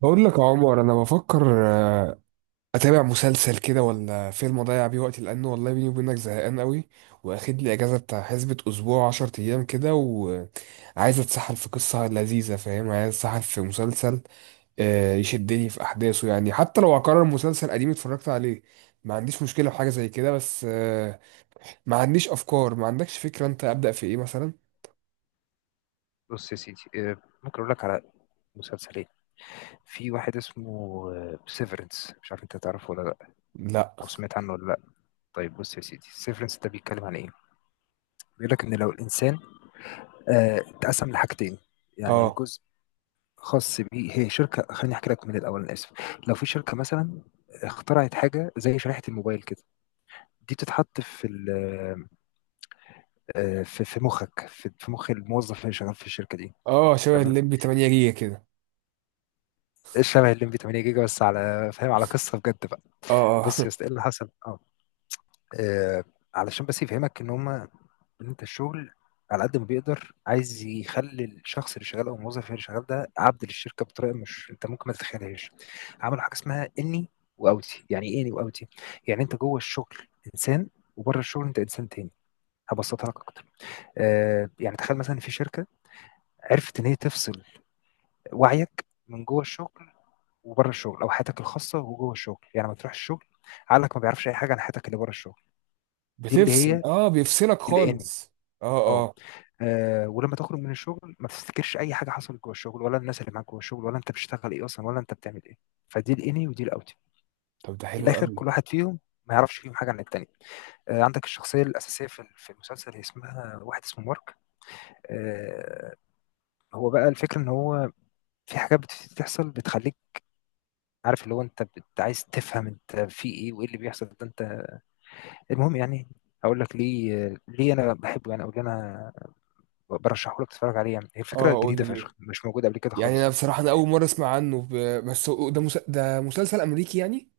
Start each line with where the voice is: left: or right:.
right: بقول لك يا عمر، انا بفكر اتابع مسلسل كده ولا فيلم اضيع بيه وقتي، لانه والله بيني وبينك زهقان قوي. واخد لي اجازه بتاع حسبه اسبوع، 10 ايام كده، وعايز اتسحل في قصه لذيذه، فاهم؟ عايز اتسحل في مسلسل يشدني في احداثه، يعني حتى لو هكرر مسلسل قديم اتفرجت عليه ما عنديش مشكله في حاجه زي كده. بس ما عنديش افكار، ما عندكش فكره انت ابدا في ايه مثلا؟
left: بص يا سيدي، ممكن اقول لك على مسلسلين. في واحد اسمه سيفرنس، مش عارف انت تعرفه ولا لا،
right: لا.
left: او سمعت عنه ولا لا. طيب بص يا سيدي، سيفرنس ده بيتكلم عن ايه؟ بيقول لك ان لو الانسان اتقسم لحاجتين، يعني
right: اه
left: جزء خاص بيه، هي شركه. خليني احكي لك من الاول، انا اسف. لو في شركه مثلا اخترعت حاجه زي شريحه الموبايل كده، دي بتتحط في مخك، في مخ الموظف اللي شغال في الشركه دي.
right: اه شبه
left: تمام،
right: الليمبي 8 جيجا كده.
left: الشبه اللي 8 جيجا، بس على فاهم، على قصه بجد بقى.
right: اه
left: بص يا
right: اه
left: اسطى، ايه اللي حصل؟ اه آه، علشان بس يفهمك ان انت الشغل على قد ما بيقدر عايز يخلي الشخص اللي شغال او الموظف اللي شغال ده عبد للشركه بطريقه، مش انت ممكن ما تتخيلهاش. عملوا حاجه اسمها اني واوتي. يعني ايه اني واوتي؟ يعني انت جوه الشغل انسان، وبره الشغل انت انسان تاني. هبسطها لك اكتر. يعني تخيل مثلا في شركه عرفت ان هي تفصل وعيك من جوه الشغل وبره الشغل، او حياتك الخاصه وجوه الشغل. يعني ما تروح الشغل عقلك ما بيعرفش اي حاجه عن حياتك اللي بره الشغل. دي اللي
right: بتفصل،
left: هي
right: اه، بيفصلك
left: الانمي.
right: خالص. اه
left: اه،
right: اه
left: ولما تخرج من الشغل ما تفتكرش اي حاجه حصلت جوه الشغل، ولا الناس اللي معاك جوه الشغل، ولا انت بتشتغل ايه اصلا، ولا انت بتعمل ايه. فدي الاني ودي الاوتي.
right: طب ده حلو
left: بالاخر
right: قوي.
left: كل واحد فيهم ما يعرفش فيهم حاجه عن التاني. عندك الشخصيه الاساسيه في المسلسل، هي اسمها واحد اسمه مارك. آه، هو بقى الفكره ان هو في حاجات بتحصل بتخليك عارف اللي هو انت عايز تفهم انت في ايه وايه اللي بيحصل ده انت. المهم يعني، هقول لك ليه انا بحبه يعني، او ليه انا برشحه لك تتفرج عليه. يعني هي فكره
right: اه، قول
left: جديده
right: لي
left: فشخ،
right: ليه.
left: مش موجوده قبل كده
right: يعني
left: خالص
right: انا
left: يعني.
right: بصراحه، انا اول مره اسمع عنه بس ده
left: مم.
right: ده مسلسل امريكي يعني.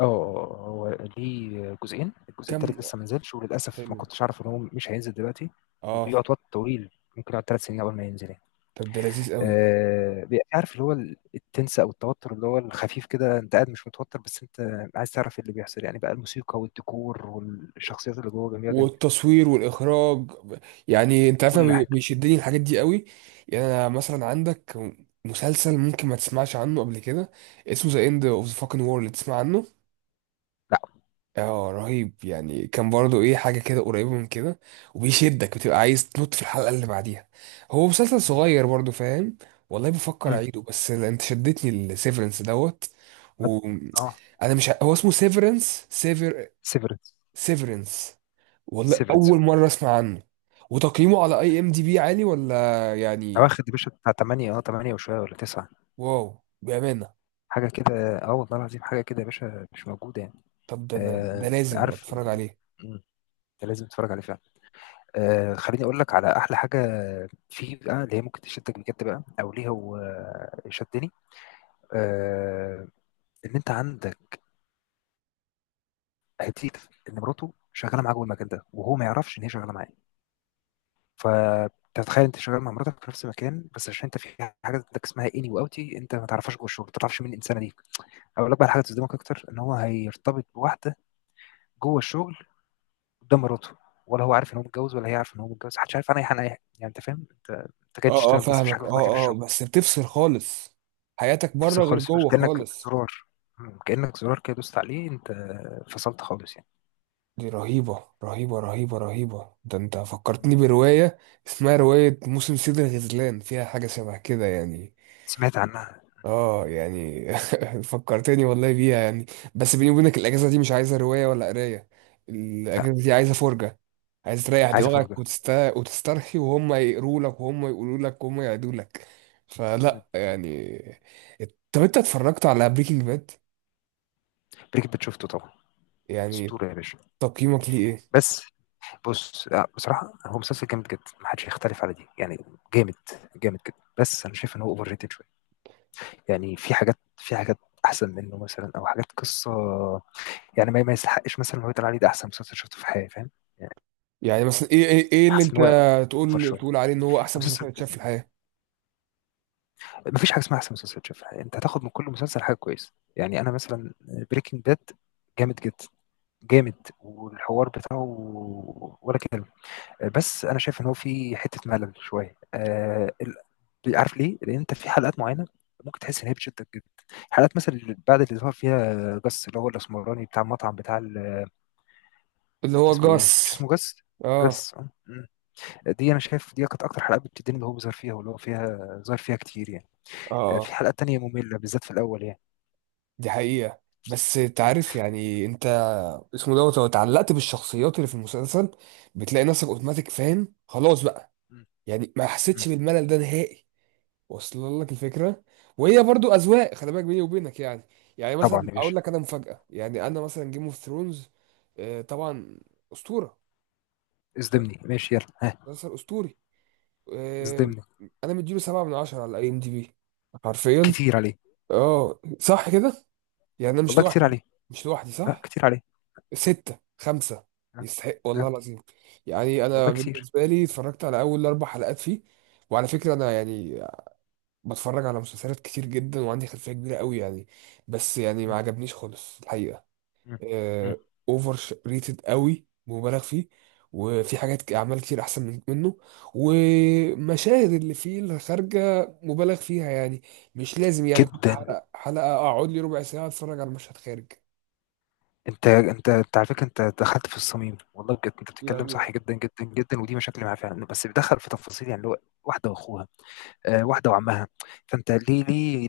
left: هو ليه جزئين، الجزء
right: كم.
left: التالت لسه ما نزلش، وللاسف ما
right: حلو.
left: كنتش اعرف ان هو مش هينزل دلوقتي،
right: اه.
left: وبيقعد وقت طويل. ممكن يقعد ثلاث سنين قبل ما ينزل يعني.
right: طب ده لذيذ قوي.
left: آه، عارف اللي هو التنس او التوتر، اللي هو الخفيف كده، انت قاعد مش متوتر، بس انت عايز تعرف إيه اللي بيحصل يعني. بقى الموسيقى والديكور والشخصيات اللي جوه جميله جدا،
right: والتصوير والاخراج ب- يعني انت عارف أنا
left: كل حاجه.
right: بيشدني الحاجات دي قوي. يعني انا مثلا عندك مسلسل ممكن ما تسمعش عنه قبل كده، اسمه ذا اند اوف ذا فاكن وورلد، تسمع عنه؟
left: لا.
right: اه، رهيب يعني، كان برضو ايه، حاجة كده قريبة من كده، وبيشدك، بتبقى عايز تنط في الحلقة اللي بعديها. هو مسلسل
left: مم.
right: صغير برضو، فاهم؟ والله بفكر
left: امم.
right: اعيده، بس انت شدتني السيفرنس دوت.
left: ما- اه،
right: وانا مش هو اسمه سيفرنس؟ سيفر؟
left: سيفرنس.
right: سيفرنس. والله
left: سيفرنس،
right: اول مرة اسمع عنه. وتقييمه على اي ام دي بي عالي ولا يعني؟
left: واخد يا باشا بتاع 8، اه، 8 وشويه ولا 9،
right: واو، بأمانة.
left: حاجه كده. اه والله العظيم، حاجه كده يا باشا، مش موجوده يعني.
right: طب ده انا ده
left: آه
right: لازم
left: عارف
right: اتفرج
left: إنه-
right: عليه.
left: مم، انت لازم تتفرج عليه فعلا. آه، خليني اقول لك على احلى حاجه فيه بقى، اللي هي ممكن تشدك بجد بقى، او ليه هو شدني. آه، ان انت عندك هتيت ان مراته شغاله معاه جوه المكان ده، وهو ما يعرفش ان هي شغاله معاه. فتتخيل انت شغال مع مراتك في نفس المكان، بس عشان انت في حاجه عندك اسمها اني واوتي، انت ما تعرفهاش جوه الشغل، ما تعرفش مين الانسانه دي. اقول لك بقى حاجه تصدمك اكتر، ان هو هيرتبط بواحده جوه الشغل قدام مراته، ولا هو عارف ان هو متجوز، ولا هي عارفه ان هو متجوز، محدش عارف انا ايه انا ايه. يعني انت فاهم، انت جاي
right: اه
left: تشتغل بس مفيش حاجه
right: فاهمك،
left: في دماغك غير
right: اه
left: الشغل.
right: بس بتفصل خالص، حياتك
left: تفصل
right: بره غير
left: خالص، مش
right: جوه
left: كانك
right: خالص.
left: زرار. مم. كانك زرار كده دوست عليه انت، فصلت خالص يعني.
right: دي رهيبة، رهيبة، رهيبة، رهيبة. ده انت
left: مم.
right: فكرتني برواية اسمها رواية موسم صيد الغزلان، فيها حاجة شبه كده يعني.
left: سمعت عنها.
right: اه يعني فكرتني والله بيها يعني. بس بيني وبينك الأجازة دي مش عايزة رواية ولا قراية،
left: لا،
right: الأجازة دي عايزة فرجة. عايز تريح
left: عايز
right: دماغك
left: افرجها.
right: وتسترخي، وهم يقروا لك، وهم يقولوا لك، وهم يعدوا لك.
left: مم.
right: فلا
left: مم.
right: يعني. طب انت اتفرجت على بريكنج باد؟
left: بريك بيت شفته طبعا.
right: يعني
left: اسطوره يا باشا.
right: تقييمك ليه ايه؟
left: بس بص، لا، بصراحه هو مسلسل جامد جدا، محدش يختلف على دي يعني. جامد، جامد جدا، بس انا شايف ان هو اوفر ريتد شويه. يعني في حاجات، في حاجات احسن منه مثلا، او حاجات قصه. يعني ما يستحقش مثلا إن هو يتقال عليه ده احسن مسلسل شفته في حياتي فاهم. يعني
right: يعني مثلا ايه، إيه اللي
left: حاسس
right: انت
left: ان هو اوفر
right: تقول
left: شويه
right: تقول عليه ان هو احسن مسلسل
left: المسلسل.
right: اتشاف في الحياة؟
left: ما فيش حاجه اسمها احسن مسلسل شفتها، انت هتاخد من كل مسلسل حاجه كويسه. يعني انا مثلا بريكنج باد جامد جدا، جامد، والحوار بتاعه ولا كلمه. بس انا شايف ان هو في حته ملل شويه. آه عارف ليه؟ لان انت في حلقات معينه ممكن تحس ان هي بتشدك جدا، حلقات مثلا اللي بعد اللي ظهر فيها جس، اللي هو الاسمراني بتاع المطعم بتاع
right: اللي هو
left: اسمه ايه، مش
right: جاس.
left: اسمه جس؟
right: اه.
left: جس آه. دي انا شايف دي كانت اكتر حلقه بتديني، اللي هو بيظهر فيها واللي هو فيها ظهر فيها كتير يعني.
right: اه.
left: في
right: آه.
left: حلقات تانية ممله، بالذات في الاول يعني.
right: دي حقيقة، بس
left: مم.
right: تعرف يعني انت، اسمه دوت، لو اتعلقت بالشخصيات اللي في المسلسل بتلاقي نفسك اوتوماتيك فاهم خلاص بقى.
left: مم.
right: يعني ما
left: مم.
right: حسيتش بالملل ده نهائي. واصل لك الفكرة.
left: مم.
right: وهي برضو اذواق، خلي بالك، بيني وبينك يعني. يعني
left: طبعا
right: مثلا
left: يا
right: اقول
left: باشا.
right: لك انا مفاجأة، يعني انا مثلا جيم اوف ثرونز. طبعا. اسطورة.
left: اصدمني، ماشي يلا ها.
right: مسلسل اسطوري. آه،
left: اصدمني.
right: انا مديله سبعة من عشرة على اي ام دي بي، حرفيا.
left: كتير عليه.
right: اه، صح كده. يعني انا مش
left: والله كتير
right: لوحدي،
left: عليه.
right: مش لوحدي
left: لا
right: صح.
left: كتير عليه.
right: ستة خمسة
left: ها.
right: يستحق والله
left: ها.
right: العظيم. يعني انا
left: والله كتير.
right: بالنسبة لي اتفرجت على اول اربع حلقات فيه، وعلى فكرة انا يعني بتفرج على مسلسلات كتير جدا وعندي خلفية كبيرة قوي يعني. بس يعني
left: مم.
right: ما عجبنيش خالص الحقيقة.
left: مم. مم.
right: اوفر ريتد قوي، مبالغ فيه. وفي حاجات اعمال كتير احسن منه. ومشاهد اللي فيه الخارجه مبالغ فيها يعني، مش لازم يعني كل
left: جدا.
right: حلقه حلقه اقعد لي ربع ساعه اتفرج على مشهد خارج
left: انت على فكره، انت دخلت في الصميم، والله بجد انت بتتكلم
right: يعني.
left: صح جدا جدا جدا، ودي مشاكل معاه فعلا. بس بيدخل في تفاصيل يعني، اللي هو واحده واخوها، واحده وعمها. فانت ليه ليه؟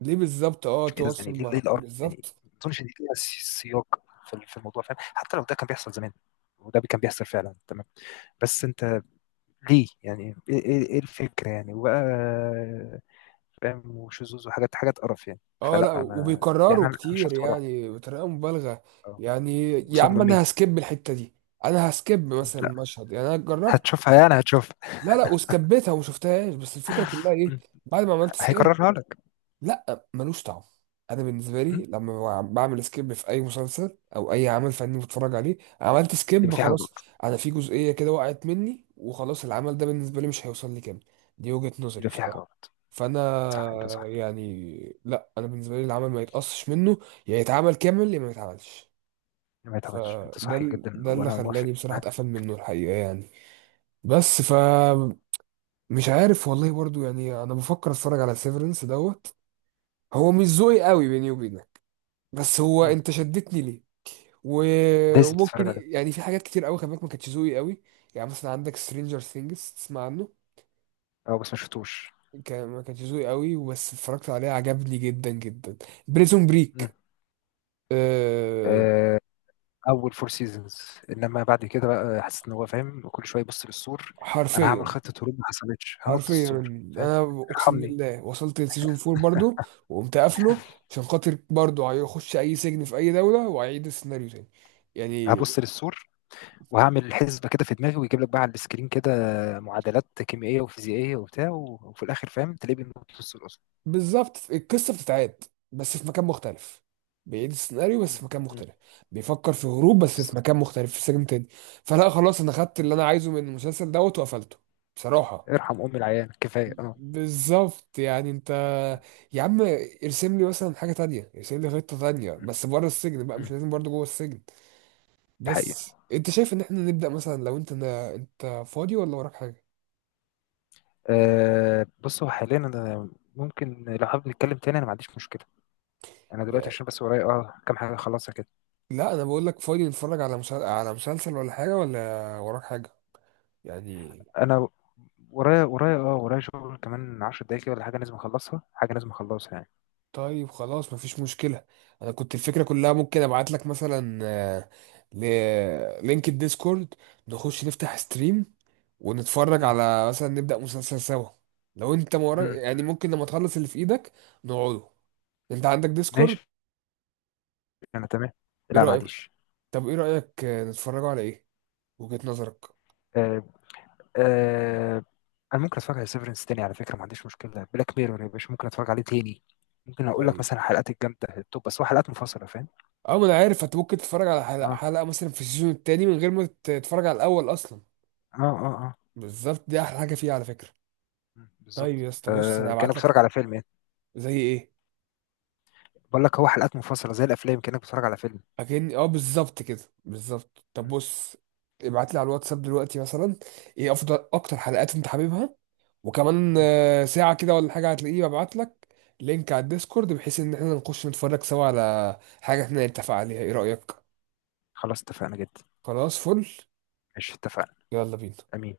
right: ليه بالظبط؟ اه،
left: ايه ده يعني؟
right: تواصل
left: ليه
right: مع
left: الارض يعني
right: بالظبط.
left: ما اظنش ان ليها سياق في الموضوع فاهم. حتى لو ده كان بيحصل زمان، وده كان بيحصل فعلا تمام، بس انت ليه يعني؟ ايه إيه الفكره يعني؟ وبقى فاهم، وشذوذ، وحاجات حاجات قرف يعني.
right: اه،
left: فلا
right: لا
left: ما يعني،
right: وبيكرروا
left: انا
right: كتير
left: شفت مره واحده،
right: يعني بطريقه مبالغه.
left: اه.
right: يعني يا عم
left: مصممين.
right: انا هسكيب الحته دي، انا هسكيب مثلا
left: لا
right: المشهد. يعني انا جربت،
left: هتشوفها يعني، هتشوفها.
right: لا وسكبتها وما شفتهاش، بس الفكره كلها ايه
left: مم.
right: بعد ما عملت سكيب؟
left: هيكررها لك.
right: لا ملوش طعم. انا بالنسبه لي
left: مم.
right: لما بعمل سكيب في اي مسلسل او اي عمل فني بتفرج عليه، عملت
left: يبقى
right: سكيب
left: في حاجه
right: خلاص.
left: غلط.
right: انا في جزئيه كده وقعت مني وخلاص، العمل ده بالنسبه لي مش هيوصل لي كامل. دي وجهه نظري
left: يبقى في حاجه
right: بصراحه.
left: غلط.
right: فانا
left: صح، انت صح.
right: يعني لا، انا بالنسبه لي العمل ما يتقصش منه، يا يتعمل كامل يا ما يتعملش.
left: ما يتعملش، انت صح جدا
right: ده اللي
left: وانا موافق
right: خلاني بصراحه
left: معاك.
right: اتقفل منه الحقيقه يعني. بس ف مش عارف والله برضو، يعني انا بفكر اتفرج على سيفرنس دوت. هو مش ذوقي قوي بيني وبينك، بس هو
left: مم.
right: انت شدتني ليه.
left: لازم تتفرج
right: وممكن
left: عليه.
right: يعني في حاجات كتير قوي خلي بالك ما كانتش ذوقي قوي. يعني مثلا عندك سترينجر ثينجز، تسمع عنه؟
left: اه بس ما شفتوش.
right: كان ما كانش ذوقي قوي بس اتفرجت عليه عجبني جدا جدا. بريزون بريك. أه.
left: مم. اول فور سيزونز، انما بعد كده بقى حسيت ان هو فاهم كل شويه يبص للسور. انا هعمل
right: حرفيا.
left: خطه هروب ما حصلتش، هنط
right: حرفيا،
left: السور فاهم.
right: انا اقسم
left: ارحمني.
right: بالله وصلت لسيزون فور برضو وقمت قافله، عشان خاطر برضو هيخش اي سجن في اي دوله وهيعيد السيناريو تاني يعني.
left: هبص للسور، وهعمل حسبه كده في دماغي، ويجيب لك بقى على السكرين كده معادلات كيميائيه وفيزيائيه وبتاع، وفي الاخر فاهم تلاقيه بينط السور اصلا.
right: بالظبط، القصه بتتعاد بس في مكان مختلف، بيعيد السيناريو بس في
left: مم.
right: مكان
left: مم.
right: مختلف، بيفكر في هروب بس في
left: بالظبط.
right: مكان مختلف في سجن تاني. فلا خلاص، انا خدت اللي انا عايزه من المسلسل دوت وقفلته بصراحه.
left: ارحم ام العيان كفايه، اه.
right: بالظبط. يعني انت، يا عم، ارسم لي مثلا حاجه تانية، ارسم لي خطه تانية
left: مم.
right: بس بره السجن بقى، مش
left: مم.
right: لازم برضه جوه السجن.
left: دي حقيقه.
right: بس انت شايف ان احنا نبدا مثلا، لو انت فاضي ولا وراك حاجه
left: أه بص، هو حاليا انا ممكن لو حابب نتكلم تاني انا ما عنديش مشكله. انا دلوقتي
right: يعني.
left: عشان بس ورايا اه كام حاجه اخلصها كده.
right: لا انا بقول لك فاضي نتفرج على على مسلسل ولا حاجه، ولا وراك حاجه يعني؟
left: انا ورايا اه، ورايا شغل كمان 10 دقايق كده ولا حاجه، لازم اخلصها، حاجه لازم اخلصها يعني.
right: طيب خلاص مفيش مشكلة. انا كنت الفكرة كلها ممكن ابعت لك مثلا لينك الديسكورد، نخش نفتح ستريم ونتفرج
left: امم.
right: على مثلا، نبدأ مسلسل سوا، لو انت مورا
left: امم.
right: يعني ممكن لما تخلص اللي في ايدك نقعده. انت عندك ديسكورد؟
left: ماشي. انا تمام.
right: ايه
left: لا ما
right: رأيك؟
left: عنديش.
right: طب ايه رأيك نتفرجوا على ايه؟ وجهة نظرك؟
left: آه. آه. انا ممكن اتفرج على سيفرنس تاني على فكره، ما عنديش مشكله. بلاك ميرور يا باشا ممكن اتفرج عليه تاني. ممكن اقول لك
right: طيب
left: مثلا حلقات الجامده التوب، بس هو حلقات منفصله فاهم.
right: اه، ما انا عارف انت ممكن تتفرج على حلقة،
left: اه
right: حلقة مثلا في السيزون التاني من غير ما تتفرج على الاول اصلا.
left: اه اه اه.
right: بالظبط، دي احلى حاجة فيها على فكرة.
left: مم،
right: طيب
left: بالظبط.
right: يا اسطى بص، انا
left: فكانك
right: هبعت
left: بتتفرج
right: لك.
left: على فيلم يعني.
right: زي ايه؟
left: بقول لك هو حلقات منفصله زي الافلام، كانك بتتفرج على فيلم.
right: اكن اه بالظبط كده بالظبط. طب
left: مم.
right: بص، ابعت لي على الواتساب دلوقتي مثلا ايه افضل اكتر حلقات انت حاببها، وكمان
left: مم.
right: ساعة كده ولا حاجة هتلاقيه ببعت لك لينك على الديسكورد، بحيث ان احنا نخش نتفرج سوا على حاجة احنا نتفق عليها. ايه رأيك؟
left: خلاص، اتفقنا جدا.
right: خلاص فل.
left: ماشي، اتفقنا.
right: يلا بينا.
left: امين.